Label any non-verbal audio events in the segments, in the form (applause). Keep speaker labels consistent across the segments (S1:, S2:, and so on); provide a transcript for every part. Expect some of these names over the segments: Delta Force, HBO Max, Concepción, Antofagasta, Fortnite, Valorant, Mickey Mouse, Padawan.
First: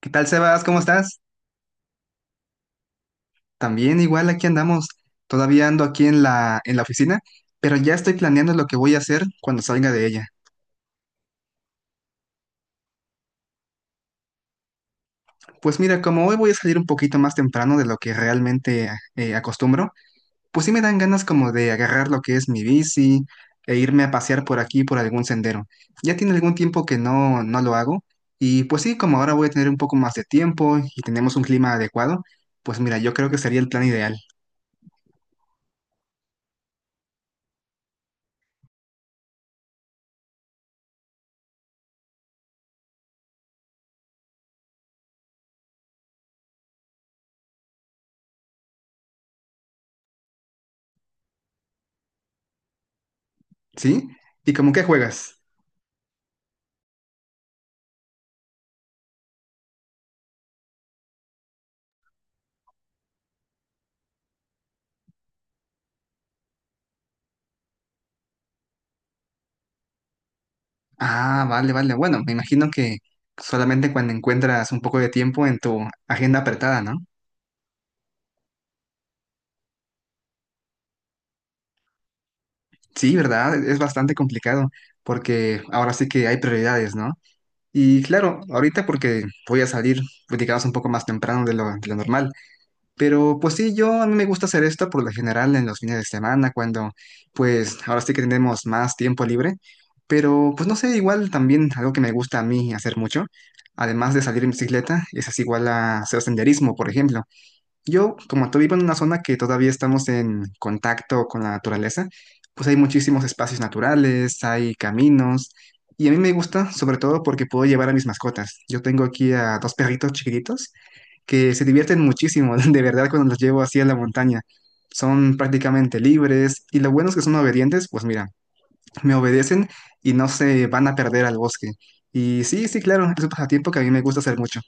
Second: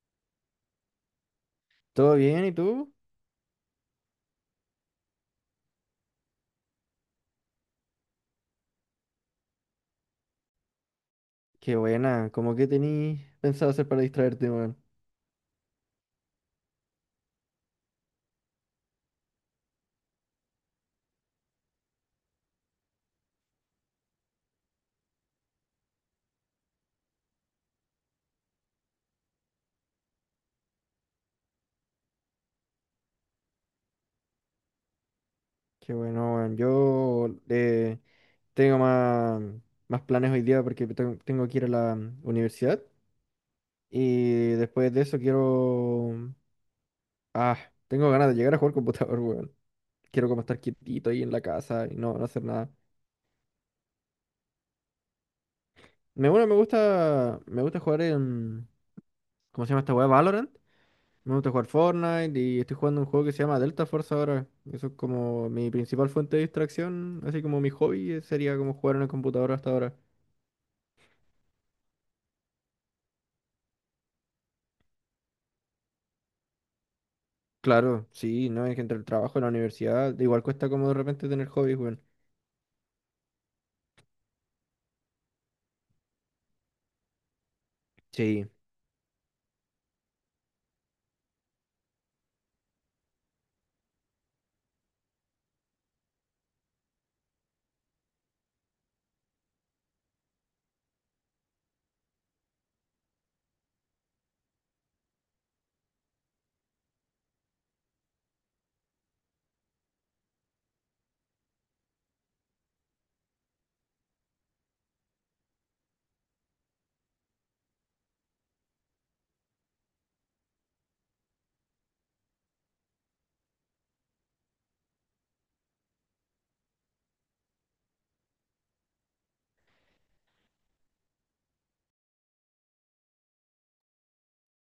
S1: ¿Qué tal, Sebas? ¿Cómo estás?
S2: ¿Todo bien? ¿Y tú?
S1: También igual aquí andamos. Todavía ando aquí en la oficina, pero ya estoy planeando lo que voy a hacer cuando salga de ella.
S2: Qué buena. ¿Cómo que tenías pensado hacer para distraerte, weón?
S1: Pues mira, como hoy voy a salir un poquito más temprano de lo que realmente acostumbro, pues sí me dan ganas como de agarrar lo que es mi bici e irme a pasear por aquí, por algún sendero. Ya tiene algún tiempo que no lo hago y pues sí, como ahora voy a tener un poco más de tiempo y tenemos un clima adecuado, pues mira, yo creo que sería el plan ideal.
S2: Qué bueno, weón. Yo tengo más planes hoy día porque tengo que ir a la universidad. Y después de eso quiero... Ah, tengo ganas de llegar a jugar (laughs) computador, weón. Quiero como estar quietito ahí en la casa y no hacer nada.
S1: ¿Sí? ¿Y como qué juegas?
S2: Bueno, me gusta jugar en... ¿Cómo se llama esta weá? ¿Valorant? Me gusta jugar Fortnite y estoy jugando un juego que se llama Delta Force ahora. Eso es como mi principal fuente de distracción, así como mi hobby sería como jugar en el computador hasta ahora.
S1: Ah, vale, vale. Bueno, me imagino que solamente cuando encuentras un poco de tiempo en tu agenda apretada, ¿no?
S2: Claro, sí, no, es que entre el trabajo y la universidad, igual cuesta como de repente tener hobbies, weón.
S1: Sí, ¿verdad? Es bastante complicado porque ahora sí que hay prioridades, ¿no? Y claro,
S2: Sí.
S1: ahorita porque voy a salir, pues, digamos, un poco más temprano de lo normal. Pero pues sí, yo a mí me gusta hacer esto por lo general en los fines de semana, cuando pues ahora sí que tenemos más tiempo libre. Pero pues no sé, igual también algo que me gusta a mí hacer mucho, además de salir en bicicleta, es así igual a hacer senderismo, por ejemplo. Yo, como tú, vivo en una zona que todavía estamos en contacto con la naturaleza, pues hay muchísimos espacios naturales, hay caminos. Y a mí me gusta, sobre todo porque puedo llevar a mis mascotas. Yo tengo aquí a dos perritos chiquititos que se divierten muchísimo, (laughs) de verdad, cuando los llevo así a la montaña. Son prácticamente libres y lo bueno es que son obedientes, pues mira, me obedecen y no se van a perder al bosque. Y sí, sí, claro, es un pasatiempo que a mí me gusta hacer mucho.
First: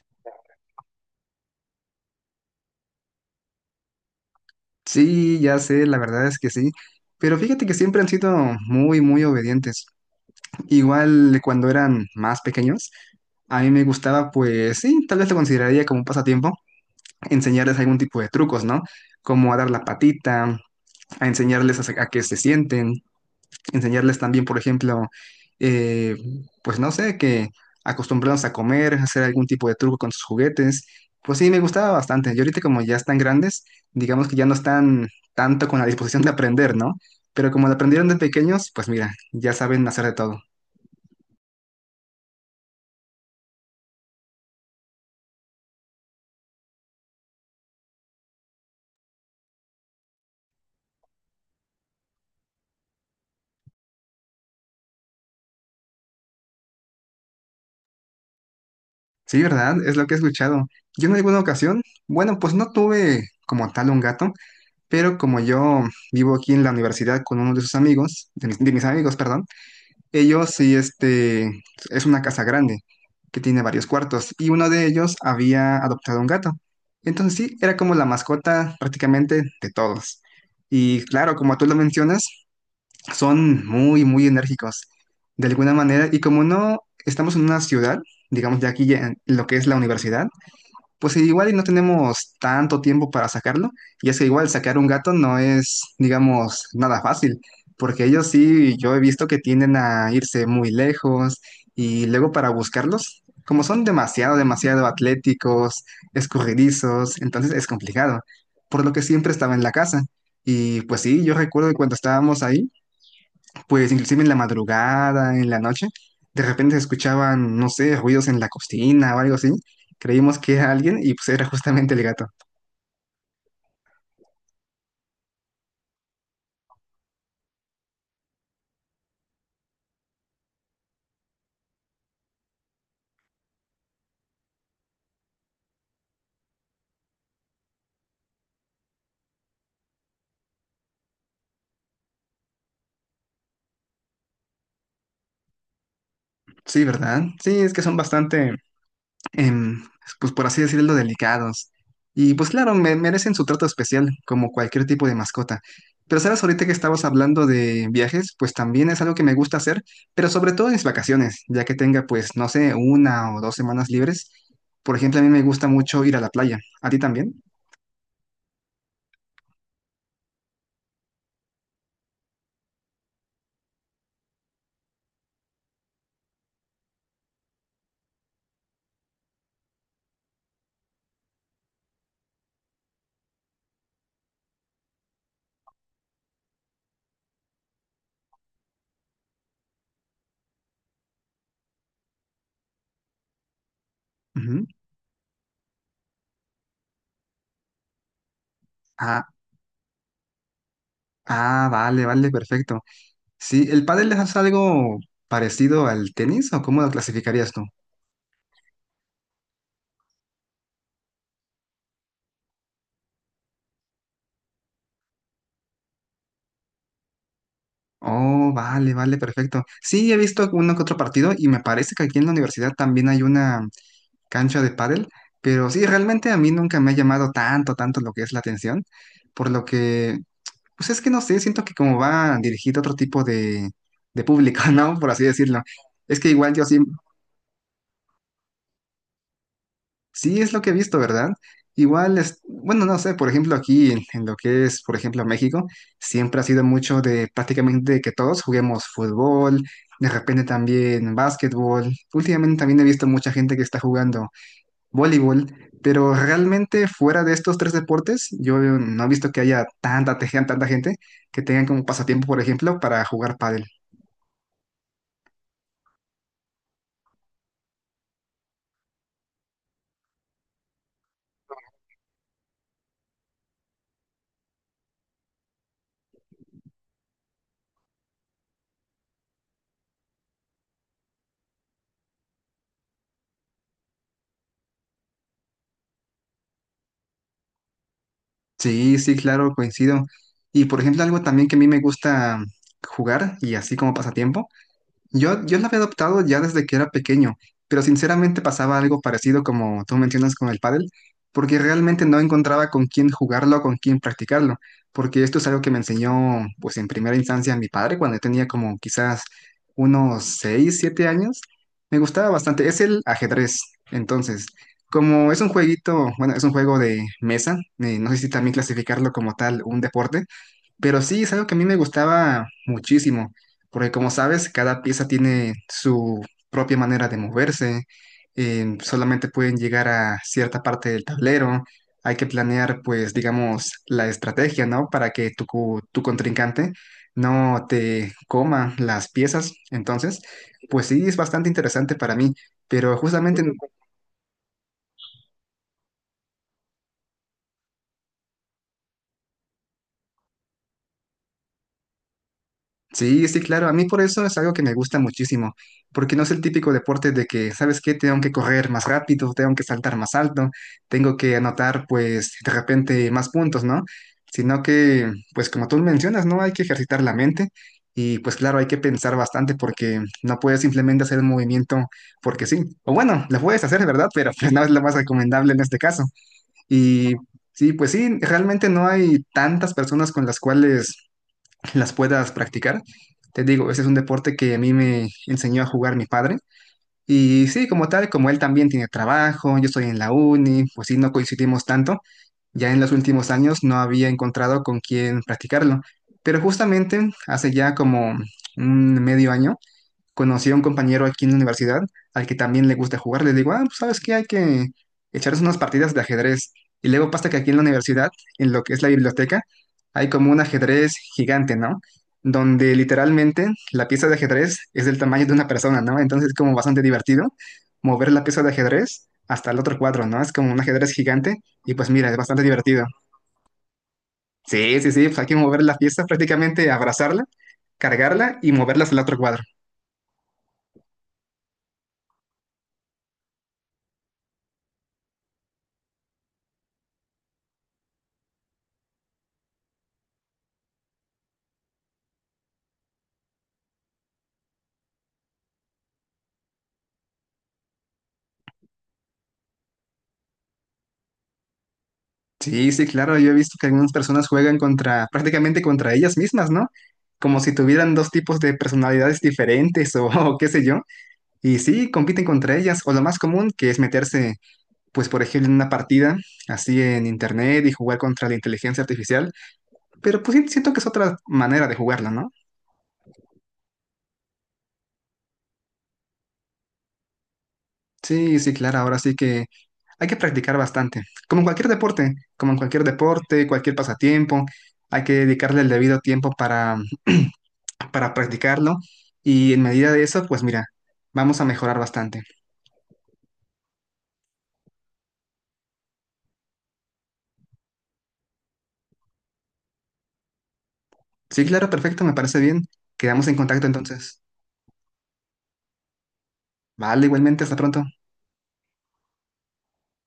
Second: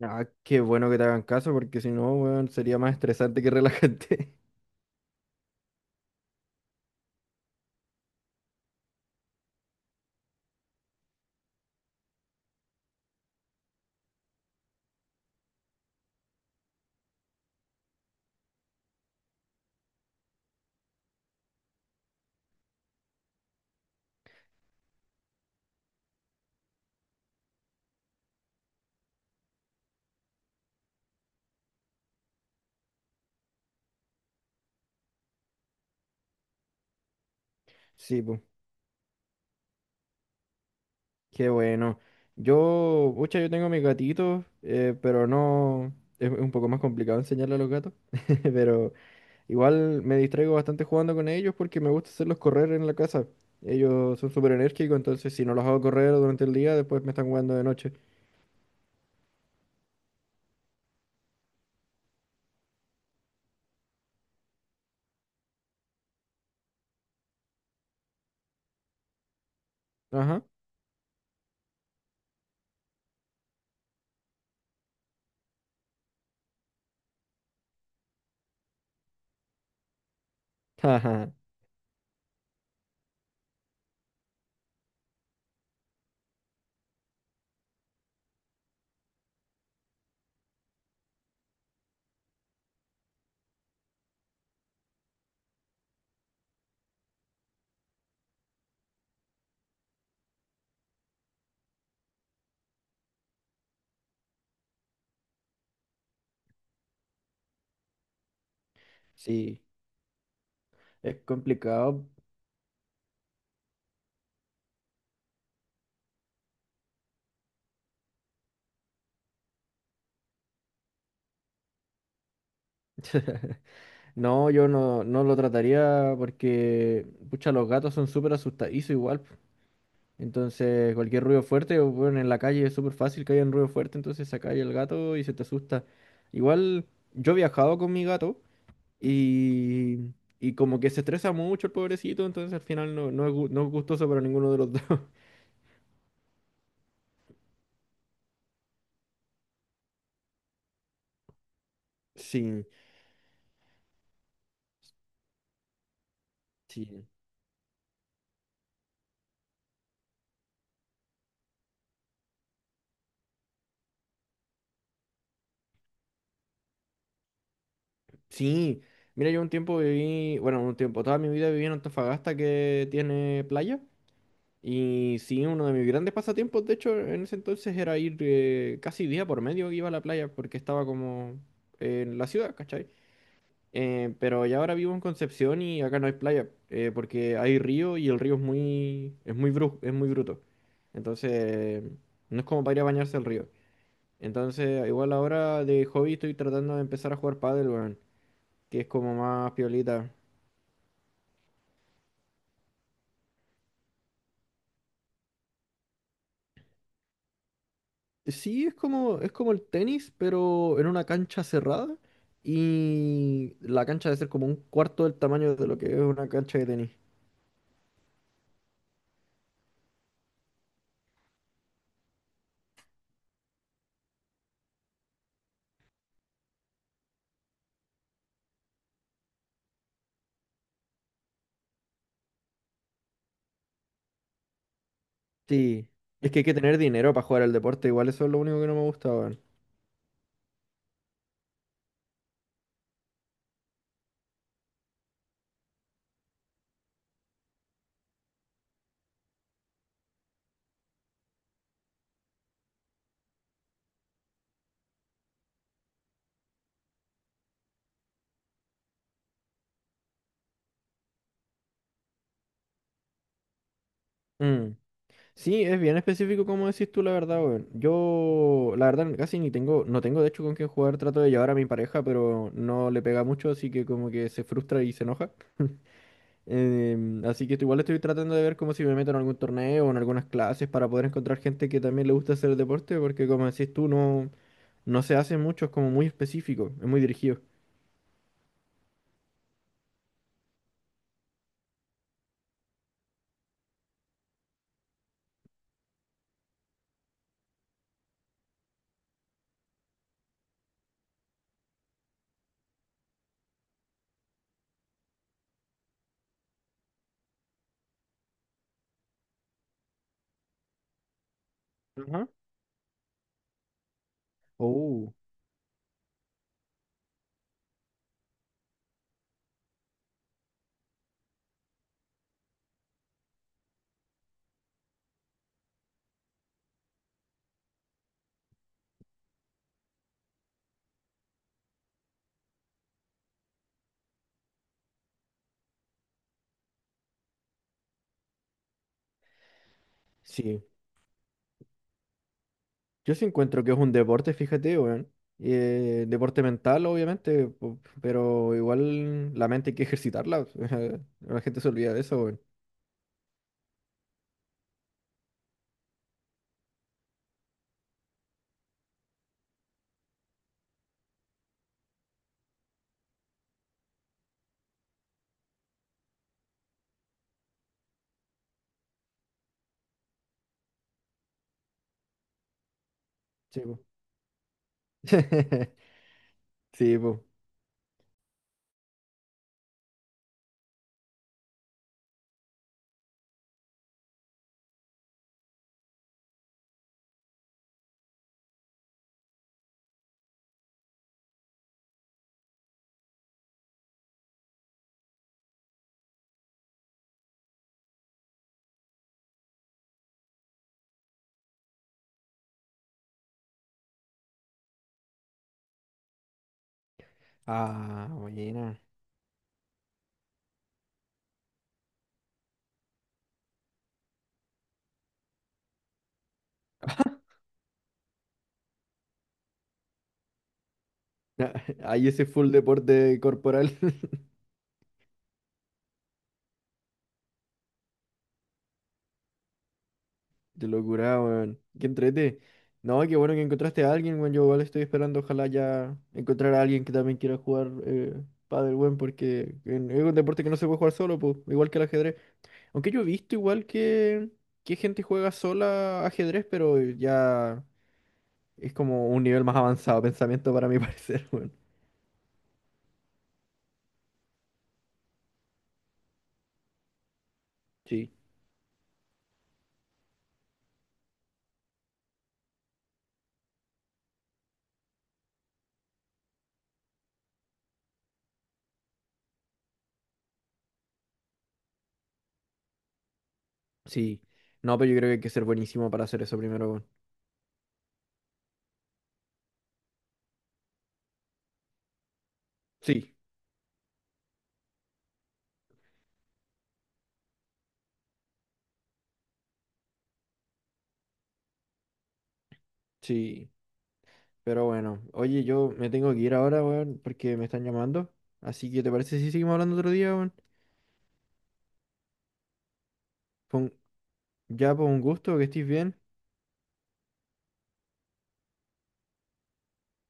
S2: Ah, qué bueno que te hagan caso, porque si no, weón, sería más estresante que relajante. (laughs)
S1: Sí, ya sé, la verdad es que sí, pero fíjate que siempre han sido muy, muy obedientes. Igual cuando eran más pequeños, a mí me gustaba, pues sí, tal vez lo consideraría como un pasatiempo, enseñarles algún tipo de trucos, ¿no? Como a dar la patita, a enseñarles a que se sienten, enseñarles también, por ejemplo, eh, pues no sé, que acostumbrarlos a comer, hacer algún tipo de truco con sus juguetes. Pues sí, me gustaba bastante. Y ahorita como ya están grandes, digamos que ya no están tanto con la disposición de aprender, ¿no? Pero como lo aprendieron de
S2: Sí, pues,
S1: pequeños, pues mira, ya saben hacer de todo.
S2: qué bueno. Yo, pucha, yo tengo mis gatitos, pero no, es un poco más complicado enseñarle a los gatos, (laughs) pero... Igual me distraigo bastante jugando con ellos porque me gusta hacerlos correr en la casa. Ellos son súper enérgicos, entonces si no los hago correr durante el día, después me están jugando de noche.
S1: Sí, ¿verdad? Es lo que he escuchado. Yo en alguna ocasión, bueno, pues no tuve como tal un gato, pero como yo vivo aquí en la universidad con uno de sus amigos, de mis amigos, perdón,
S2: Ajá.
S1: ellos sí, este, es una casa grande que tiene varios cuartos y uno de ellos había adoptado un gato. Entonces sí, era como la mascota prácticamente de todos. Y
S2: Ajá.
S1: claro, como tú lo mencionas, son muy, muy enérgicos de alguna manera. Y como no estamos en una ciudad, digamos ya aquí ya en lo que es la universidad, pues igual y no tenemos tanto tiempo para sacarlo, y es que igual sacar un gato no es, digamos, nada fácil, porque ellos sí, yo he visto que tienden a irse muy lejos y luego para buscarlos, como son demasiado, demasiado atléticos, escurridizos, entonces es complicado, por lo que siempre estaba
S2: Sí,
S1: en la casa. Y pues
S2: es
S1: sí, yo recuerdo que cuando
S2: complicado.
S1: estábamos ahí, pues inclusive en la madrugada, en la noche, de repente se escuchaban, no sé, ruidos en la cocina o algo así. Creímos que era alguien y pues era justamente el gato.
S2: (laughs) No, yo no, no lo trataría porque, pucha, los gatos son súper asustadizos igual. Po. Entonces, cualquier ruido fuerte, o, bueno, en la calle es súper fácil que haya un ruido fuerte, entonces se cae el gato y se te asusta. Igual, yo he viajado con mi gato Y, y como que se estresa mucho el pobrecito, entonces al final no es gustoso para ninguno de los dos. (laughs)
S1: Sí, ¿verdad? Sí, es que son bastante, em, pues por así decirlo, delicados. Y pues
S2: Sí,
S1: claro, merecen su trato especial, como cualquier tipo de mascota. Pero sabes, ahorita que estabas
S2: sí,
S1: hablando de viajes, pues también es algo que me gusta hacer, pero sobre todo en mis vacaciones, ya que tenga pues, no sé, una o dos semanas libres. Por ejemplo, a mí me gusta mucho ir a la playa. ¿A ti también?
S2: sí. Mira, yo un tiempo viví, bueno, un tiempo, toda mi vida viví en Antofagasta que tiene playa. Y sí, uno de mis grandes pasatiempos, de hecho, en ese entonces era ir casi día por medio iba a la playa porque estaba como en la ciudad, ¿cachai? Pero ya ahora vivo en Concepción y acá no hay playa, porque hay río y el río es muy bruto. Entonces, no es como para ir a bañarse al río. Entonces, igual ahora de hobby estoy tratando de empezar a jugar pádel, weón, que es como
S1: Ah,
S2: más piolita.
S1: ah, vale, vale, perfecto. Sí, ¿el pádel es algo parecido al tenis o cómo lo clasificarías tú?
S2: Sí, es como el tenis, pero en una cancha cerrada y la cancha debe ser como un cuarto del tamaño de lo que es una cancha de tenis.
S1: Oh, vale, vale, perfecto. Sí, he visto uno que otro partido y me parece que aquí en la universidad también hay una cancha de pádel, pero sí, realmente a mí nunca me ha llamado tanto, tanto lo que es la atención, por lo que, pues es que no sé, siento que como va dirigido a otro tipo de público, (laughs) ¿no? Por así decirlo.
S2: Sí,
S1: Es que
S2: es que hay
S1: igual
S2: que
S1: yo
S2: tener
S1: sí,
S2: dinero para jugar al deporte, igual eso es lo único que no me gusta, weón.
S1: sí, es lo que he visto, ¿verdad? Igual es, bueno, no sé, por ejemplo, aquí en lo que es, por ejemplo, México, siempre ha sido mucho de prácticamente que todos juguemos fútbol, de repente también básquetbol. Últimamente también he visto mucha gente que está jugando voleibol, pero realmente fuera de estos tres deportes, yo no he visto que haya tanta, tanta gente que tengan como pasatiempo, por ejemplo, para jugar pádel.
S2: Mm. Sí, es bien específico como decís tú, la verdad, weón. Yo, la verdad, casi ni tengo, no tengo de hecho con quién jugar, trato de llevar a mi pareja, pero no le pega mucho, así que como que se frustra y se enoja. Así que igual estoy tratando de ver como si me meto en algún torneo o en algunas clases para poder encontrar gente que también le gusta hacer el deporte, porque como decís tú, no, no se hace mucho, es como muy específico, es muy dirigido.
S1: Sí, sí, claro, coincido. Y por ejemplo, algo también que a mí me gusta jugar y así como pasatiempo, yo la había adoptado ya desde que era pequeño, pero sinceramente pasaba algo parecido como tú mencionas con el pádel, porque realmente no encontraba con quién jugarlo, con quién practicarlo, porque esto es algo que me enseñó, pues en primera instancia mi padre cuando yo tenía como quizás unos 6 7 años. Me
S2: Ajá.
S1: gustaba bastante, es el ajedrez. Entonces,
S2: Oh,
S1: como es un jueguito, bueno, es un juego de mesa, no sé si también clasificarlo como tal un deporte, pero sí, es algo que a mí me gustaba muchísimo, porque como sabes, cada pieza tiene su propia manera de moverse, solamente pueden llegar a cierta parte del tablero, hay que planear, pues, digamos, la estrategia, ¿no? Para que tu, tu contrincante no te coma las piezas. Entonces,
S2: sí.
S1: pues sí, es bastante interesante para mí, pero
S2: Yo sí
S1: justamente
S2: encuentro que es un deporte, fíjate, weón. Deporte mental, obviamente, po- pero igual la mente hay que ejercitarla. (laughs) La gente se olvida de eso, weón.
S1: sí, sí, claro. A mí por eso es algo que me gusta muchísimo, porque no es el típico deporte de que, ¿sabes qué? Tengo que correr más rápido, tengo que saltar más alto, tengo que anotar, pues, de repente más puntos, ¿no? Sino que, pues, como tú mencionas, ¿no? Hay que ejercitar la mente y, pues, claro, hay que pensar bastante porque no puedes simplemente hacer un movimiento porque sí. O bueno, lo
S2: Sí,
S1: puedes
S2: po.
S1: hacer, ¿verdad? (laughs) Pero pues no es lo más recomendable en
S2: (laughs)
S1: este caso.
S2: Sí,
S1: Y
S2: po.
S1: sí, pues sí, realmente no hay tantas personas con las cuales las puedas practicar. Te digo, ese es un deporte que a mí me enseñó a jugar mi padre. Y sí, como tal, como él también tiene trabajo, yo estoy en la uni, pues sí, no coincidimos tanto. Ya en los últimos años no había encontrado con quién practicarlo. Pero justamente hace ya como un medio año, conocí a un compañero aquí en la universidad al que también le gusta jugar. Le digo, ah, pues sabes qué, hay que echarnos unas partidas de ajedrez. Y luego pasa que aquí en la
S2: Ah,
S1: universidad, en lo que
S2: buena.
S1: es la biblioteca, hay como un ajedrez gigante, ¿no? Donde literalmente la pieza de ajedrez es del tamaño de una persona, ¿no? Entonces es como bastante divertido mover la pieza de ajedrez hasta el otro cuadro, ¿no? Es como un ajedrez gigante y
S2: (laughs)
S1: pues
S2: Ahí
S1: mira, es
S2: ese
S1: bastante
S2: full
S1: divertido.
S2: deporte corporal. (laughs)
S1: Sí, sí, sí, pues hay que mover la pieza prácticamente, abrazarla, cargarla y moverla hasta el otro cuadro.
S2: Qué locura, weón. Qué entrete. No, qué bueno que encontraste a alguien, weón. Yo igual estoy esperando, ojalá ya encontrar a alguien que también quiera jugar pádel, weón, porque en- es un deporte que no se puede jugar solo, pues, igual que el ajedrez. Aunque yo he visto que gente juega sola ajedrez, pero ya es como un nivel más avanzado (laughs) de pensamiento para mi (laughs) parecer, weón.
S1: Sí, sí, claro, yo he visto que algunas personas juegan contra, prácticamente contra ellas mismas, ¿no? Como si tuvieran
S2: Sí,
S1: dos tipos de personalidades diferentes o, (laughs) o qué sé yo. Y sí, compiten contra ellas. O lo más común, que es meterse, pues, por ejemplo, en una partida así en internet y jugar contra la inteligencia artificial. Pero pues sí, siento que es otra manera de jugarla, ¿no?
S2: sí. No, pero yo creo que hay que ser buenísimo para hacer eso primero, weón.
S1: Sí, sí, claro, ahora sí que hay que practicar bastante. Como en cualquier deporte, como en cualquier
S2: Sí,
S1: deporte, cualquier pasatiempo, hay que dedicarle el debido tiempo para practicarlo y en medida de eso, pues mira, vamos a mejorar bastante.
S2: sí. Pero bueno, oye, yo me tengo que ir ahora, weón, porque me están llamando. Así que, ¿te parece si seguimos hablando otro día, weón?
S1: Sí, claro, perfecto, me parece bien. Quedamos en
S2: Fue
S1: contacto
S2: un-
S1: entonces.
S2: Ya, por un gusto, que estés bien.
S1: Vale, igualmente, hasta pronto.